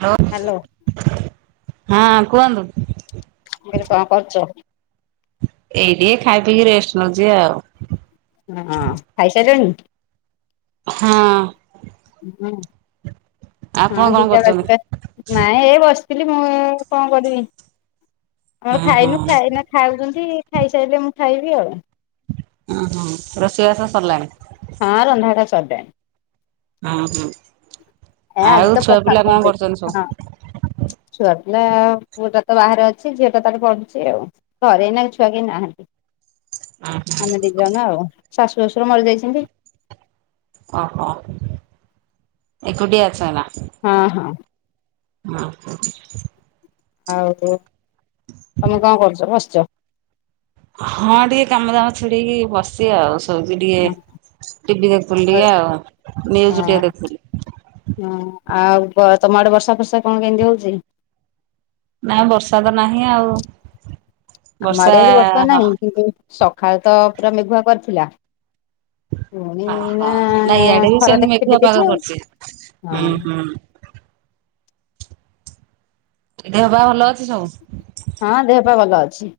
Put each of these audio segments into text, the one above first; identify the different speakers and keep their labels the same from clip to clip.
Speaker 1: Hello.
Speaker 2: Hello
Speaker 1: ହଁ କୁହନ୍ତୁ।
Speaker 2: ଦିଦି କଣ କରୁଚ?
Speaker 1: ଏଇଟି ଖାଇ ପିଇକି ରେଷ୍ଟ୍ ନଉଚି ଆଉ।
Speaker 2: ହଁ ଖାଇ ସାଇଲେଣି?
Speaker 1: ହଁ।
Speaker 2: ହୁଁ-
Speaker 1: ଆପଣ
Speaker 2: ହଁ
Speaker 1: କଣ
Speaker 2: ଦିଟା
Speaker 1: କରୁଛନ୍ତି?
Speaker 2: ବାଜିଲାଣି। ନାଇଁ ଏ ବସିଥିଲି ମୁଁ ଏ- କଣ କରିବି ଆଉ
Speaker 1: ହୁଁ
Speaker 2: ଖାଇନୁ-
Speaker 1: ହୁଁ।
Speaker 2: ଖାଇନା ଖାଉଚନ୍ତି ଖାଇ ସାଇଲେ ମୁଁ ଖାଇବି ଆଉ।
Speaker 1: ଉଁ -ହୁଁ ରୋଷେଇବାସ ସରିଲାଣି?
Speaker 2: ହଁ ରନ୍ଧା ବଢା ସରିଲାଣି।
Speaker 1: ଅଁ- ହୁଁ।
Speaker 2: ଏ
Speaker 1: ଆଉ
Speaker 2: ଆଜି ତ
Speaker 1: ଛୁଆ ପିଲା
Speaker 2: ପଖାଳ
Speaker 1: କଣ କରୁଛନ୍ତି ସବୁ?
Speaker 2: କରିଦେଇଚି- ହଁ। ଛୁଆ ପିଲା ପୁଅଟା ତ ବାହାରେ ଅଛି ଝିଅଟା ତାର ପଢୁଛି ଆଉ। ଘରେ ଏଇନା ଛୁଆ କେହି ନାହାଁନ୍ତି।
Speaker 1: ହୁଁ।
Speaker 2: ଆମେ ଦିଜଣ ଆଉ ଶାଶୁ ଶଶୁର ମରିଯାଇଚନ୍ତି।
Speaker 1: ଓହୋ ଏକୁଟିଆ ଅଛ ଏଇନା?
Speaker 2: ହଁ- ହଁ।
Speaker 1: ଓହୋ।
Speaker 2: ଆଉ ତୁ-ତମେ କଣ କରୁଚ? ବସିଚ।
Speaker 1: ହଁ ଟିକେ କାମ ଦାମ ଛିଡେଁଇକି ବସିିଚି ଆଉ। ଦଉଚି ଟିକେ
Speaker 2: ହଁ
Speaker 1: ଟିଭି ଦେଖୁଥିଲି
Speaker 2: ହଁ
Speaker 1: ଟିକେ ଆଉ ନିଉଜ୍ ଟିକେ ଦେଖୁଥିଲି।
Speaker 2: ହଁ ଆଉ ବ- ତମ ଆଡ଼େ ବର୍ଷା ଫର୍ଷା କଣ କେମିତି ହଉଚି?
Speaker 1: ନା ବର୍ଷାତ ନାହିଁ ଆଉ।
Speaker 2: ଆମ
Speaker 1: ବର୍ଷା
Speaker 2: ଆଡେ ଆଜି ବର୍ଷା
Speaker 1: ହ
Speaker 2: ନାଇଁ କିନ୍ତୁ ସଖାଳେ ତ ପୁରା ମେଘୁଆ କରିଥିଲା ପୁଣି
Speaker 1: ହଁ ହଁ
Speaker 2: ଏଇନା
Speaker 1: ନାଇଁ ଇଆଡେ ବି
Speaker 2: ଖରା
Speaker 1: ସେମିତି ମେଘୁଆ ପାଗ
Speaker 2: ଦେଖେ-ଦେଖେଇଚି ଆଉ।
Speaker 1: କରିଛି।
Speaker 2: ହଁ
Speaker 1: ହୁଁ
Speaker 2: -
Speaker 1: ହୁଁ। ଦେହ ପା ଭଲ ଅଛି ସବୁ?
Speaker 2: ହଁ ଦେହ ପା ଭଲ ଅଛି।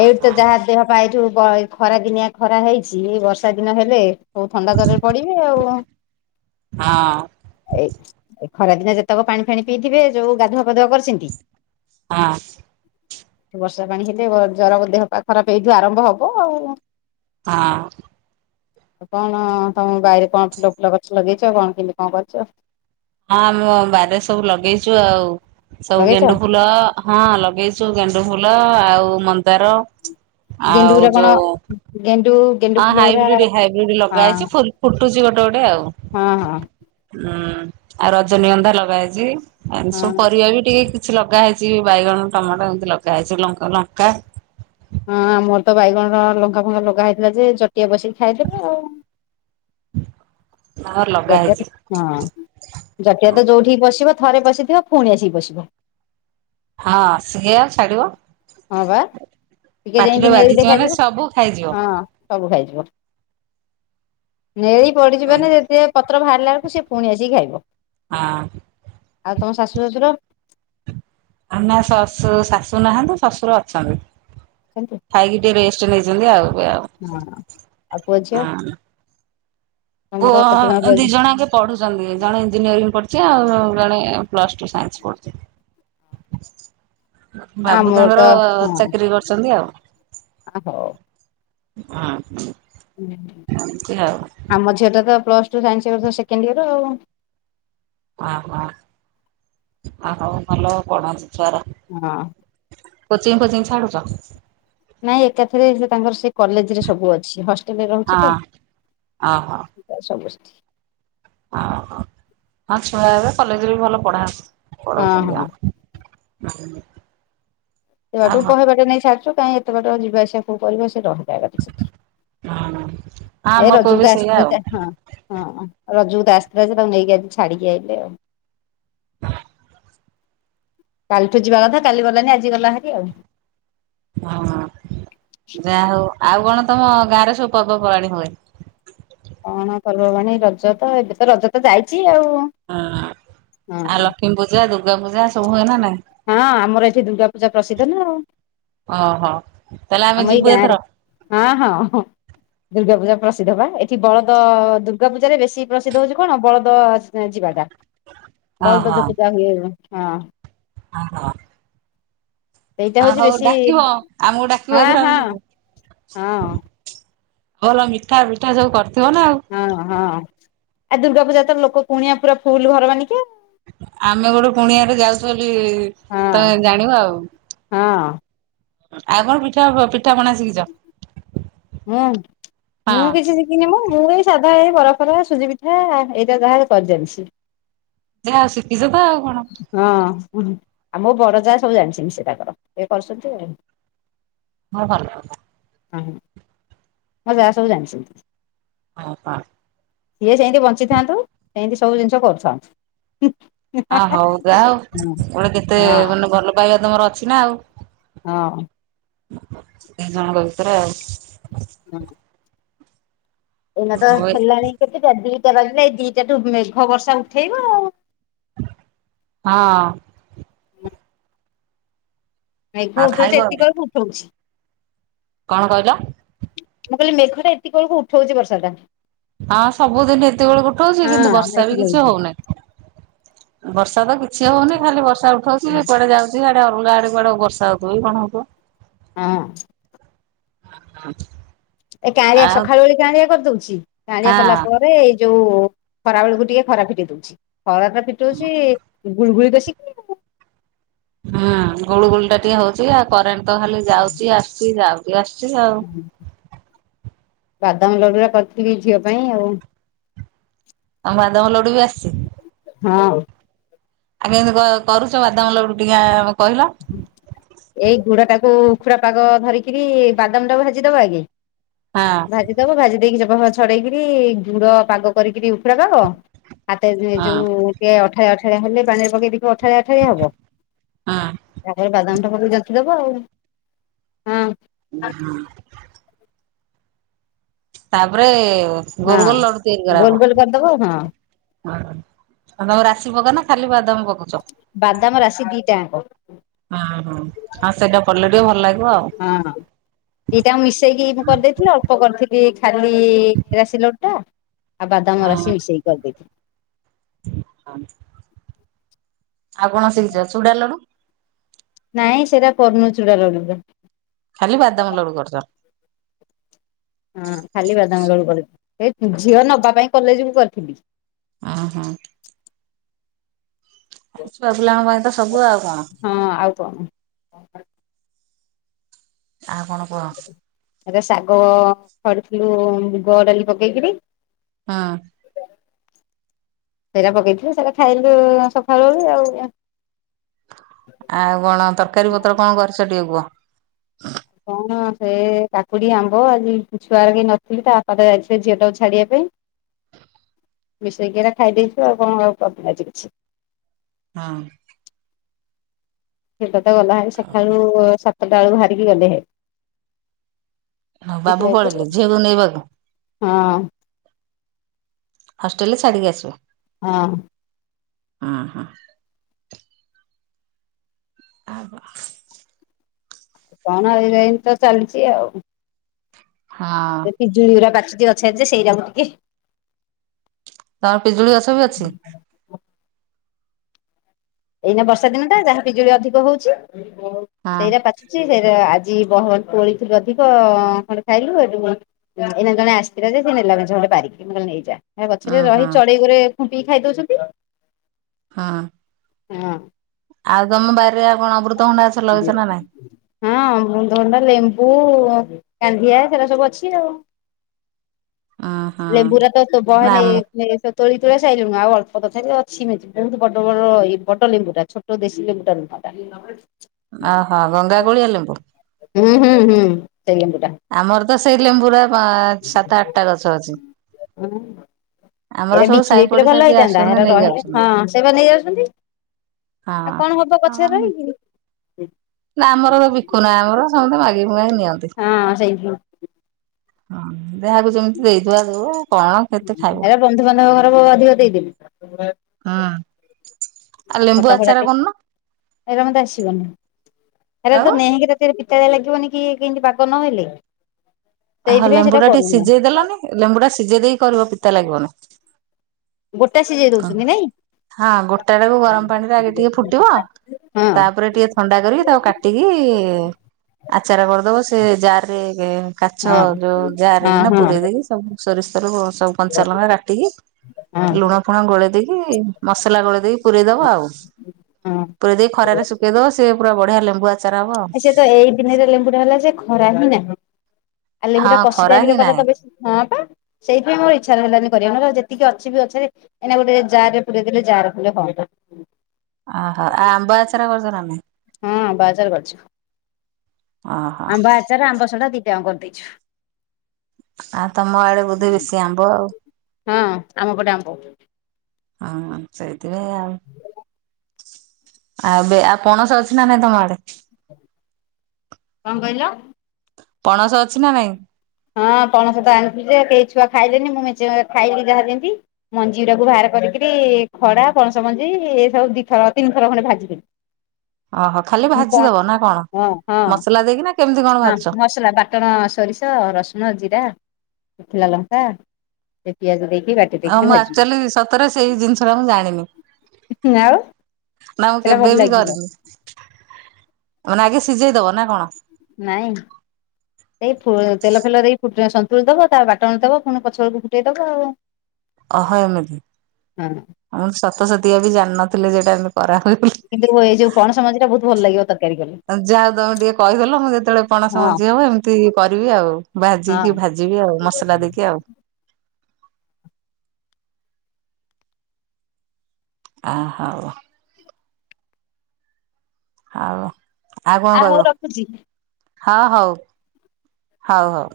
Speaker 2: ଏଇଠୁ ତ ଯାହା ଦେହ ପା ଏଇଠୁ ବ- ଖରା ଦିନିଆ ଖରା ହେଇଚି ବର୍ଷା ଦିନ ହେଲେ ସବୁ ଥଣ୍ଡା ଜରରେ ପଡିବେ।
Speaker 1: ହଁ ହଁ
Speaker 2: ଏଇ ଏ ଖରାଦିନେ ଯେତେକ ପାଣି ଫାଣି ପିଇଥିବେ ଯୋଉ ଗାଧୁଆ ପାାଧୁଆ କରିଛନ୍ତି।
Speaker 1: ହୁଁ
Speaker 2: ବର୍ଷା-
Speaker 1: ହଁ
Speaker 2: ଆଉ କଣ?
Speaker 1: ହଁ ମୁଁ ଆମ ବାରିରେ ସବୁ ଲଗେଇଚୁ ଆଉ ସବୁ
Speaker 2: ଲଗେଇଛ?
Speaker 1: ଗେଣ୍ଡୁ ଫୁଲ ଅ- ହଁ ଲଗେଇଚୁ ଗେଣ୍ଡୁଫୁଲ ଆଉ ମନ୍ଦାର। ଆଉ
Speaker 2: ଗେଣ୍ଡୁ ଫୁଲ କଣ
Speaker 1: ଯୋଉ
Speaker 2: ଗେଣ୍ଡୁ- ଗେଣ୍ଡୁ
Speaker 1: ହଁ
Speaker 2: ଫୁଲ ଗୁରା
Speaker 1: ହାଇବ୍ରିଡ୍ ହାଇବ୍ରିଡ୍ ଲଗା
Speaker 2: ହଁ
Speaker 1: ହେଇଛି ଫୁଲ୍ ଫୁଟୁଛି ଗୋଟେ ଗୋଟେ ଆଉ।
Speaker 2: ହଁ ହଁ
Speaker 1: ହୁଁ ଆଉ ରଜନୀଗନ୍ଧା ଲଗାହେଇଛି ଏମିତି
Speaker 2: ହଁ
Speaker 1: ସବୁ ପରିବା ବି ଟିକେ କି- କିଛି ଲଗା ହେଇଛି ବାଇଗଣ ଟମାଟୋ ଏମିତି ଲଗା ହେଇଛି ଲଙ୍କା ଲଙ୍କା।
Speaker 2: ହଁ ଆମର ତ ବାଇଗଣ ଟମାଟୋ ଲଙ୍କା ଫଙ୍କା ଲଗା ହେଇଥିଲା ଯେ ଜଟିଆ ବସିକି ଖାଇଦେଲା ଆଉ।
Speaker 1: ଆଉରି ଲଗା
Speaker 2: ଜଟିଆ
Speaker 1: ହେଇଛି।
Speaker 2: ହଁ ଜଟିିଆ ତ ଯୋଉଠିି ବସିବ ଥରେ ବସିଥିବ ଫୁଣି ଆସିକି ପସିବ।
Speaker 1: ହଁ ସିଏ ଆଉ ଛାଡିବ।
Speaker 2: ହଁ ବା ଟିକେ
Speaker 1: ପାଟିରେ
Speaker 2: ଯେମତି ନେଳି
Speaker 1: ବାଜିଛି ମାନେ
Speaker 2: ଦେଖାଯିବ
Speaker 1: ସବୁ ଖାଇଯିବ।
Speaker 2: ହଁ ସବୁ ଖାଇଯିବ। ନେଳି ପଡିଯିବନି ଯେ ପତ୍ର ବାହାରିଲା ବେଳକୁ ସେ ପୁଣି ଆସିକି ଖାଇବ।
Speaker 1: ହଁ
Speaker 2: ଆଉ ତମ ଶାଶୁ ଶାଶୁର?
Speaker 1: ନା ଶଶୁ ଶାଶୁ ନାହାନ୍ତି ଶ୍ୱଶୁର ଅଛନ୍ତି।
Speaker 2: ସନ୍ତୁ।
Speaker 1: ଖାଇକି ଟିକେ ରେଷ୍ଟ ନେଇଛନ୍ତି ଆଉ ଏବେ ଆଉ।
Speaker 2: ହଁ ଆଉ ପୁଅ ଝିଅ।
Speaker 1: ହଁ।
Speaker 2: ତମର କେତେ
Speaker 1: ପୁଅ ଦି
Speaker 2: ଝିଅ
Speaker 1: ଜଣ ଙ୍କେ ପଢୁଛନ୍ତି ଜଣେ ଇଞ୍ଜିନିୟରିଂ ପଢୁଛି ଆଉ ଜଣେ ପ୍ଲସ ଟୁ ସାଇନ୍ସ ପଢୁଛି। ବାବୁ
Speaker 2: ଆମର ତ
Speaker 1: ତାଙ୍କର
Speaker 2: ହଁ
Speaker 1: ଚାକିରି କରୁଛନ୍ତି ଆଉ।
Speaker 2: ହଉ।
Speaker 1: ହଁ। ଏମିତି ଆଉ।
Speaker 2: ଆମ ଝିଅ ଟା ତ plus two science year second year ଆଉ।
Speaker 1: ଓହୋ ଆ ହୋ ଭଲ ପଢନ୍ତୁ ଝୁଆର।
Speaker 2: ହଁ।
Speaker 1: କୋଚିଂ ଫୋଚିଂ ଛାଡୁଛ?
Speaker 2: ନାଇଁ ଏକାଥରେ ସେ ତାଙ୍କର ସେ କଲେଜରେ ସବୁ ଅଛି ହଷ୍ଟେଲରେ ରହୁଛି ତ।
Speaker 1: ହଁ ଓହୋ
Speaker 2: ଏ ସମସ୍ତେ
Speaker 1: ହଁ ହଁ ଆଉ ଛୁଆ ଏବେ କଲେଜରେ ବି ଭଲ ପଢା
Speaker 2: ହଁ
Speaker 1: ପଢଉଛନ୍ତି
Speaker 2: ହଁ
Speaker 1: ଆଉ।
Speaker 2: ସେ
Speaker 1: ଓହୋ
Speaker 2: ବାଟୁହିବାଟେ ନେଇ ଛୁ କାହିଁ ଏତେଟ ଯିବା ଆସିବା କଉଁ କରିବା ସେ ରହିଯ ସେଠି।
Speaker 1: ହଁ ଆମ
Speaker 2: ଏ
Speaker 1: ପୁଅ
Speaker 2: ରଜକୁ
Speaker 1: ବି
Speaker 2: ତ
Speaker 1: ସେଇଆ ଆଉ।
Speaker 2: ଆସିଥିଲେ ହଁ। ହଁ ରଜକୁ ତ ଆସିଥିଲେ ଯେ ତାକୁ ନେଇକି ଆଜି ଛାଡିକି ଆଇଲେ ଆଉ। କାଲିଠୁ ଯିବା କଥା କାଲି ଗଲାନି ଆଜି ଗଲା ହେରି ଆଉ।
Speaker 1: ହଁ ଯାହା ହଉ ଆଉ କଣ ତମ ଗାଁରେ ସବୁ ପର୍ବପର୍ବାଣି ହୁଏ।
Speaker 2: କଣ ପର୍ବ ପର୍ବାଣି ରଜ ତ ଏବେ ତ ରଜ ତ ଯାଇଛି ଆଉ।
Speaker 1: ହଁ
Speaker 2: ହଁ
Speaker 1: ଆଉ ଲକ୍ଷ୍ମୀ ପୂଜା ଦୁର୍ଗା ପୂଜା ସବୁ ହୁଏନା ନାଇଁ?
Speaker 2: ହଁ ଆମର ଏଠି ଦୁର୍ଗା ପୂଜା ପ୍ରସିଦ୍ଧ ନା ଆଉ
Speaker 1: ଓହୋ। ତାହେଲେ ଆମେ
Speaker 2: ଆମ ଏଇ
Speaker 1: ଯିବୁ ଏଥର
Speaker 2: ଗାଁରେ ହଁ ହଁ ହ। ଦୁର୍ଗା ପୂଜା ପ୍ରସିଦ୍ଧ ବା ଏଠି ବଳଦ ଦୁର୍ଗା ପୂଜାରେ ବେଶୀ ପ୍ରସିଦ୍ଧ ହଉଛି କଣ ବଳଦ ଯିବାଟା ବଳଦଜ ପୂଜା ହୁଏ ହଁ।
Speaker 1: ହ ହଁ।
Speaker 2: ସେଇଟା
Speaker 1: ଆ
Speaker 2: ହଉଛି
Speaker 1: ହଉ
Speaker 2: ବେଶୀ
Speaker 1: ଡାକିବ ଆମକୁ ଡାକିବ
Speaker 2: ହଁ
Speaker 1: ଏଥର
Speaker 2: ହଁ
Speaker 1: ଆମେ ଯିବୁ।
Speaker 2: ହଁ।
Speaker 1: ଭଲ ମିଠା ଫିଠା ସବୁ କରିଥିବ ନା ଆଉ।
Speaker 2: ହଁ ହଁ ଆ ଦୁର୍ଗା ପୂଜା ତ ଲୋକ କୁଣିଆ ପୁରା ଫୁଲ ଘର ମାନଙ୍କେ
Speaker 1: ଆମେ ଗୋଟେ କୁଣିଆରେ ଯାଉଛୁ ବୋଲି
Speaker 2: ହଁ
Speaker 1: ତମେ ଜାଣିବ ଆଉ
Speaker 2: ହଁ।
Speaker 1: ଆଉ କଣ ପିଠା ପିଠା ପଣା ଶିକିଛ।
Speaker 2: ମୁଁ ମୁଁ କିଛି ମୁଁ ଏଇ ସାଧା ଏଇ ବରଫରା ସୁଜି ପିଠା ଏଇଟା ଯାହା କରି ଜାଣିଛି।
Speaker 1: ଯ ଆଉ ଶିଖିଛ ତ ଆଉ କଣ।
Speaker 2: ହଁ ଆଉ ମୋ ବଡ଼ ଯା ସବୁ ଜାଣିଛନ୍ତି ସେତକର ତାଙ୍କର ଇଏ କରୁଛନ୍ତି ଆଉ
Speaker 1: ହଁ ଭଲ
Speaker 2: ହୁଁ ହଁ। ହଁ ଯାହା ସବୁ ଜାଣିଛନ୍ତି।
Speaker 1: ହ ହ।
Speaker 2: ସିଏ ସେମିତି ବଞ୍ଚିଥାନ୍ତୁ ସେମିତି ସବୁ ଜିନିଷ କରୁଥାନ୍ତୁ।
Speaker 1: ଆ ହଉ ଯାହା
Speaker 2: ହଁ
Speaker 1: ହଉ ଗୁଟେ କେତେ
Speaker 2: ହଁ
Speaker 1: ମାନେ ଭଲ ପାଇବା ତମର ଅଛି ନା ଆଉ।
Speaker 2: ହଁ।
Speaker 1: ଏ ଜଣଙ୍କ ଭିତରେ ଆଉ।
Speaker 2: ହୁଁ ଏଇନା ତ
Speaker 1: ହଁ
Speaker 2: ହେଲାଣି କେତେଟା ଦିଟା ବାଜିଲା ଏଇ ଦିଟାଠୁ ମେଘ ବର୍ଷା ଉଠେଇବ ଆଉ।
Speaker 1: ହଁ
Speaker 2: ହ [unintelligible] ମେଘ ଉଠଉଛି
Speaker 1: ଖାଇବ
Speaker 2: ଏତିକିବେଳକୁ ଉଠଉଛି।
Speaker 1: କଣ କହିଲ?
Speaker 2: ମୁଁ କହିଲି ମେଘଟା ଏତିକି ବେଳକୁ ଉଠଉଛି ବର୍ଷା ଟା।
Speaker 1: ହଁ ସବୁଦିନ ଏତେବେଳକୁ ଉଠଉଛି କିନ୍ତୁ
Speaker 2: ହଁ
Speaker 1: ବର୍ଷା ବି
Speaker 2: ଏତିକି
Speaker 1: କିଛି
Speaker 2: ବେଳକୁ
Speaker 1: ହଉନାହିଁ। ବର୍ଷା ତ କିଛି ହଉନି ଖାଲି ବର୍ଷା
Speaker 2: ହଁ
Speaker 1: ଉଠଉଛି କୁଆଡେ ଯାଉଛି। ଯୁଆଡ଼େ ହଉ ଆଡେ କୁଆଡ଼େ ବର୍ଷା ହବ କି କଣ ହବ।
Speaker 2: ହଁ।
Speaker 1: ଓ ହଁ [inaudible]
Speaker 2: ଏ କାଆଳିଆ ସଖାଳୁ ଓଳି କାଆଳିଆ କରିଦଉଛି କାଆଳିଆ କଲା
Speaker 1: ହଁ।
Speaker 2: ପରେ ଏଇ ଯୋଉ ଖରା ବେଳକୁ ଟିକେ ଖରା ଫିଟେଇ ଦଉଛି ଖରା ଟା ଫିଟଉଛି ଗୁଳି ଗୁଳି ବେଷି
Speaker 1: ହୁଁ ଗୁଳୁଗୁଳି ଟା ଟିକେ ହଉଛି ଆଉ କରେଣ୍ଟ ତ ଖାଲି ଯାଉଛି ଆସଛି ଯାଉଛି ଆସଛି ଆଉ।
Speaker 2: ବାଦାମ ଲଡୁରା କରିଥିଲି ଝିଅ ପାଇଁ ଆଉ।
Speaker 1: ବାଦାମ ଲଡୁ ବି ଆସିଛି।
Speaker 2: ହଁ।
Speaker 1: ଆଜ୍ଞା କରୁଛ ବାଦାମ ଲଟୁ ଟିକେ କହିଲ।
Speaker 2: ଏଇ ଗୁଡ ଟାକୁ ଉଖୁଡା ପାଗ ଧରିକିରି ବାଦାମ ଟା ଭାଜି ଦବା ଆଗେ।
Speaker 1: ହଁ।
Speaker 2: ଭାଜି ଦବ ଭାଜି ଦେଇକି ଚୋପା ଫୋପା ଛଡେଇକିରି ଗୁଡ ପାଗ କରିକିରି ଉଖୁଡ଼ା ଦବ। ହାତରେ
Speaker 1: ହଁ
Speaker 2: ଯୋଉ ଏ ଯୋଉ ଟିକେ ଅଠାଳିଆ ଅଠାଳିଆ ହେଲେ ପାଣିରେ ପକେଇଦେଇକି ଅଠାଳିଆ ଅଠାଳିଆ ହବ।
Speaker 1: ହଁ
Speaker 2: ତାପରେ ବାଦାମ ଟା ପକେଇକି ଛନ୍ତି ଦବ ଆଉ ହଁ।
Speaker 1: ହୁ ହୁଁ [inaudible] ତାପରେ ଗୋଲଗୋଲ
Speaker 2: ହଁ
Speaker 1: ଲଡୁ ତିଆରି
Speaker 2: ଗୋଲ
Speaker 1: କରାହବ।
Speaker 2: ଗୋଲ କରିଦବ ହଁ
Speaker 1: ହଉ ତମ ରାଶି ପକାଅ ନା ଖାଲି ବାଦାମ ପକାଅ।
Speaker 2: ବାଦାମ ରାଶି ଦି ଟା ଯାଙ୍କ।
Speaker 1: ହଁ ହଁ ହଉ ସେଇଟା କଲେ ଟିକେ ଭଲ ଲାଗିବ ଆଉ।
Speaker 2: ଏଇଟା ମିଶେଇକି ମୁଁ କରିଦେଇଥିଲି ଅଳ୍ପ କରିଥିଲି ଖାଲି ରାଶି ଲଡୁ ଟା। ଆଉ ବାଦାମ ରାସିି ମିଶେଇକି କରିଦେଇଥିଲି।
Speaker 1: ଆଉ କଣ ଶିଖିଛ? ଚୁଡା ଲଡୁ
Speaker 2: ନାଇଁ ସେରା କଣ୍ଣଚୂଡା ର [unintelligible]
Speaker 1: ଖାଲି ବାଦାମ ଲୋଡୁ କରୁଚ।
Speaker 2: ହଁ ଖାଲି ବାଦାମ ଲଡୁ କରି ଏ ଝିଅ ନବା ପାଇଁ କଲେଜ କୁ କରିଥିଲି।
Speaker 1: ଓ ହଁ ଛୁଆ ପିଲାଙ୍କ ପାଇଁ ତ ସବୁ ଆଉ କଣ।
Speaker 2: ହଁ ଆଉ କଣ।
Speaker 1: ଆଉ କଣ କୁହ?
Speaker 2: ଏବେ ଶାଗ ଖଡିଥିଲୁ ମୁଗ ଡାଲି ପକେଇକିରି।
Speaker 1: ହଁ।
Speaker 2: ସେରା ପକେଇଥିଲୁ ସେରା ଖାଇଲୁ ସକାଳୁ ଓଳି ଆଉ
Speaker 1: ଆଉ କଣ ତରକାରୀ ପତର କଣ କରିଛ ଟିକେ କୁହ?
Speaker 2: କଣ ସେ କାକୁଡ଼ି ଆମ୍ବ ଆଜି ଛୁଆଓରା କେହି ନଥିଲେ ତା ବାପା ତ ଯାଇଥିଲେ ଝିଅଟାକୁ ଛାଡ଼ିବା ପାଇଁ। ମିଶେଇକିନା ଖାଇ ଦେଇଛୁ ଆଉ କଣ କରିନି ଆଜି କିଛି।
Speaker 1: ହଁ
Speaker 2: [unintelligible] ଗଲା ଭାରି ସକାଳୁ ସାତଟା ବେଳକୁ ବାହାରିକି ଗଲେ।
Speaker 1: ହଁ
Speaker 2: ବିକି
Speaker 1: ବାବୁ
Speaker 2: ଆଇଲେ
Speaker 1: ପଳେଇିଲେ ଝିଅକୁ ନେଇବାକୁ।
Speaker 2: ହଁ
Speaker 1: ହଷ୍ଟେଲ୍ ରେ ଛାଡିକି ଆସିବେ।
Speaker 2: ହଁ
Speaker 1: ଉଁ ହୁଁ [unintelligible]
Speaker 2: କଣ ଏଇରା ଇମତି ତ ଚାଲିଛି ଆଉ
Speaker 1: ହଁ
Speaker 2: ପିଜୁଳିୁଉରା ପାଚିଚି ଅଛେ ଯେ ସେରା ମୁଁ ଟିକେ
Speaker 1: ତମ ପିଜୁଳି ଗଛ ବି ଅଛି?
Speaker 2: ଏଇନା ବର୍ଷା ଦିନ ଟା ଯାହା ପିଜୁଳି ଅଧିକ ହଉଛି
Speaker 1: ହଁ।
Speaker 2: ସେରା ପାଚୁ ଚି ସେରା ଆଜି ବହ ତୋଳିଥିଲୁ ଅଧିକ ଖଣ୍ଡ ଖାଇଲୁ ଏଠୁ ଏଇନା ଜଣେ ଆସିଥିଲା ଯେ ସେ ନେଲା ମେଞ୍ଚାଖଣ୍ଡେ ପାରିକି ମୁଁ କହିଲି ନେଇଯା। ଏ
Speaker 1: ଅଁ
Speaker 2: ଗଛରେ
Speaker 1: ହଁ।
Speaker 2: ରହି ଚଢେଇ ଗୋରେ ଖୁମ୍ପିକି ଖାଇ ଦଉଛନ୍ତି।
Speaker 1: ହଁ
Speaker 2: ହଁ
Speaker 1: ଆଉ ତମ ବାରିରେ ଆଉ କଣ ଅମୃତ ଭଣ୍ଡା ଗଛ ଲଗେଇଛ ନାଇଁ?
Speaker 2: ହଁ ଅମୃତ ଭଣ୍ଡା ଲେମ୍ବୁ କାନ୍ଧିଆ ସେରା ସବୁ ଅଛି ଆଉ।
Speaker 1: ଓହୋ
Speaker 2: ଲେମ୍ବୁରା ତ ତୋ ବହେ
Speaker 1: ନା
Speaker 2: ନେ
Speaker 1: ଆମ
Speaker 2: [unintelligible] ତୋଳି ତୁଳା ସାଇିଲୁଣୁ ଆଉ ଅଳ୍ପ ତଥାପି ଅଛି ମେଞ୍ଚେ [unintelligible] ବଡ ବଡ ଇ ବଡ ଲେମ୍ବୁ ଟା ଛୋ [unintelligible] ଦେଶୀ ଲେମ୍ବୁଟାରୁ ଖଟା।
Speaker 1: ଓହୋ ଗଙ୍ଗା କୋଳିଆ ଲେମ୍ବୁ
Speaker 2: ହୁଁ ହୁଁ ହୁଁ ସେ ଲେମ୍ବୁ ଟା
Speaker 1: ଆମର ତ ସେଇ ଲେମ୍ବୁରା ସାତ ଆଠଟା ଗଛ ଅଛି। ଆମର
Speaker 2: ଏରା
Speaker 1: ସବୁ
Speaker 2: ବିକି
Speaker 1: ସାହି
Speaker 2: ଦେଇଥିଲେ
Speaker 1: ପଡିଶା
Speaker 2: ଭଲ
Speaker 1: ଯିଏ
Speaker 2: ହେଇଥାନ୍ତା।
Speaker 1: ଆସୁଛନ୍ତି
Speaker 2: ଏହରା
Speaker 1: ନେଇ
Speaker 2: ରହିଲେ
Speaker 1: ଯାଉଛନ୍ତି
Speaker 2: ହଁ ସେବା ନେଇେ ଯାଉଛନ୍ତି। ଆଉ
Speaker 1: ହଁ।
Speaker 2: କଣ ହବ
Speaker 1: ହଁ
Speaker 2: ଗଛରେ ରହିକି।
Speaker 1: ନା ଆମର ବା ବିକୁନା ଆମର ସମସ୍ତେ ମାଗି ମୁଗାକି ନିଅନ୍ତି।
Speaker 2: ହଁ ସେଇ
Speaker 1: ଯାହାକୁ ଯେମିତି ଦେଇ ଦୁଆ ଦଉ କଣ କେତେ ଖାଇବ ହୁଁ
Speaker 2: ହେରା ବନ୍ଧୁବାନ୍ଧବ ଘରକୁ ଅଧିକ ଦେଇଦଉ।
Speaker 1: ହଁ ଆ ଲେମ୍ବୁ
Speaker 2: ଫଟା ଫଟା
Speaker 1: ଆଚାର
Speaker 2: ଟେ
Speaker 1: କରୁନ
Speaker 2: ଏରା ମତେ ଆସିବନି
Speaker 1: ଆଉ
Speaker 2: ହେରାତ [unintelligible] ସେରା ପିତାଳିଆ ଲାଗିବନି କି କିମତି ପାଗ ନହଲେ
Speaker 1: ହ ଲେମ୍ବୁ ଟା ଟିକେ ସିଝେଇ ଦେଲନି ଲେମ୍ବୁଟା ସିଝେଇ ଦେଇକି କରିବ ପିତା ଲାଗିବନି
Speaker 2: ଗୋଟା ସିଝେଇ ଦଉଛନ୍ତି ନାଇଁ
Speaker 1: ହଁ ଗୋଟାଟାକୁ ଗରମ ପାଣିରେ ଆଗେ ଟିକେ ଫୁଟିବ ତାପରେ ଟିକେ ଥଣ୍ଡା କରିକି ତାକୁ କାଟିକି ଆଚାର କରିଦବ ସେ ଜାର ରେ କାଚ
Speaker 2: ହଁ।
Speaker 1: ଯୋଉ
Speaker 2: ହଁ
Speaker 1: ଜାରେ କି ନା
Speaker 2: ହଁ
Speaker 1: ପୁରରେଇ ଦେଇକି ସବୁ ସୋରିଷତେଲ ସବୁ କଞ୍ଚା ଲଙ୍କା କାଟିକି
Speaker 2: ହଁ।
Speaker 1: ଲୁଣ ଫୁଣ ଗୋଳେଇ ଦେଇକି, ମସଲା ଗୋଳେଇ ଦେଇକି ପୁରରେଇଦବ ଆଉ। ପୁରା ଦେଇ ଖରାରେ ଶୁଖେଇ ଦବ। ସେ ପୁରା ବଢିଆ ଲେମ୍ବୁ ଆଚ
Speaker 2: ସେ ତ ଏଇ ଦିନରେ ଲେମ୍ବୁଟା ହେଲା ଯେ, ଖରା ହିଁ ନାହିଁ। ଆ ଲେମ୍ବୁ ଟା
Speaker 1: ହଁ
Speaker 2: କଷିତା
Speaker 1: ଖରା ହିଁ
Speaker 2: ବିର କଲେ
Speaker 1: ନାହିଁ
Speaker 2: ତ ବେଶି, ହଁ ପା। ସେଇଥିପାଇଁ ମୋର ଇ୍ଛା ହେଲାନି କରିବା। ନହେଲେ ଯେତିକି ଅଛି ବି ଗଛରେ ଏଇନା ଗୋଟେ ଜାରରେ ପୁରେଇ ଦେଲେ, ଜାରେ ପୁରେ ହଅନ୍ତ।
Speaker 1: ଆହା, ଆ-ଆମ୍ବ ଆଚାର କରିଛନା ନାଇଁ?
Speaker 2: ହଁ ଆମ୍ବ ଆଚାର କରିଛୁ
Speaker 1: ଓହୋ
Speaker 2: ଆମ୍ବ ଆଚାର, ଆମ୍ବ ସଢା ଦିଟାଙ୍କୁ କରିଦେଇଛୁ।
Speaker 1: ଆଉ, ତମ ଆଡେ ବୋଧେ ବେଶି ଆମ୍ବ ଆଉ।
Speaker 2: ହଁ, ଆମ ପଟେ ଆମ୍ବ।
Speaker 1: ଆ-ଆ ସେଇଥିରେ ଆଉ। ଆଉ, ଏବେ ଆଉ ପଣସ ଅଛି ନା ନାଇଁ ତମ ଆଡେ?
Speaker 2: କଣ କହିଲ?
Speaker 1: ପଣସ ଅଛି ନା ନାଇଁ?
Speaker 2: ହଁ, ପଣସ ଟା ଆଣିଥିଲି ଯେ, କେହି ଛୁଆ ଖାଇଲେନି। ମୁଁ ମେଞ୍ଚେ ମେଞ୍ଚେ ଖାଇଲିି ଯାହା ଯେଁତି। ମଞ୍ଜି ଗୁରାକୁ ବାହାର କରିକିରି ଖଡା ପଣସ ମଞ୍ଜି ଏ ସବୁ ଦିଥର ତିନିଥର ଖଣ୍ଡେ ଭାଜିିଦେଲି।
Speaker 1: ଓହୋ ଖାଲି
Speaker 2: ମୁଁ କଣ?
Speaker 1: ଭାଜିଦବ ନା
Speaker 2: ହଁ ହଁ
Speaker 1: ମସଲା ଦେଇକି ନା କେମିତି କଣ
Speaker 2: ହଁ
Speaker 1: ଭାଜୁଛ
Speaker 2: ମସଲା ବାଟ୍ ଟଣ ସୋରିଷ, ରସୁଣ, ଜିରା, ଶୁଖିଲା ଲଙ୍କା, ସେ ପିଆଜ ଦେଇକି ବାଟ୍ -
Speaker 1: ହଁ, ମୁଁ ଆକ୍ଚୁଆଲି ସତରେ ସେଇ ଜିନିଷଟା ମୁଁ ଜାଣିନି।
Speaker 2: ହୁଁ, ଆଉ।
Speaker 1: ନା ମୁଁ
Speaker 2: ସେଟା ଭଲ
Speaker 1: କେବେ ବି
Speaker 2: ଲାଗିବ
Speaker 1: କରିନି? ମାନେ ଆଗେ ସିଝେଇ ଦବ ନା କଣ?
Speaker 2: ନାଇଁ। ଏଇ ଫୁ ତେଲ ଫେଲ ଦେଇ ସନ୍ତୁଳି ଦବ ତା ବାଟଣ ଦବ ପୁଣି ପଛଅଳକୁ ଫୁଟେଇ ଦବ ଆଉ।
Speaker 1: ଅହ ଏମିତି!
Speaker 2: ହଁ
Speaker 1: ମୁଁ ସତ ସତଆ ବି ଜାଣିନଥିଲେ ଯେଟା ଏମତି କରା ହୁଏ ବୋଲି।
Speaker 2: କିନ୍ତୁ, ଏଇ ଯୋଉ ପଣସ ମଞ୍ଜିଟା ବହୁତ ଭଲ ଲାଗିବ। ତକ୍ -
Speaker 1: ଯା ହଉ ତମେ ଟିକେ କହିଦେଲ। ମୁଁ ଯେତେବେଳେ ପଣସ
Speaker 2: ହଁ
Speaker 1: ମଞ୍ଜି ହବ ଏମିତି କରିବି ଆଉ। ଭା ଯିକି
Speaker 2: ହଁ
Speaker 1: ଭାଜିବି ଆଉ, ମସଲା ଦେଇକି ଆଉ। ଆହ! ଆଉ- ଆଉ କଣ
Speaker 2: ଆ ହଉ
Speaker 1: କହିବ?
Speaker 2: ରଖୁଛି।
Speaker 1: ହଁ ହଉ, ହଉ ହଉ।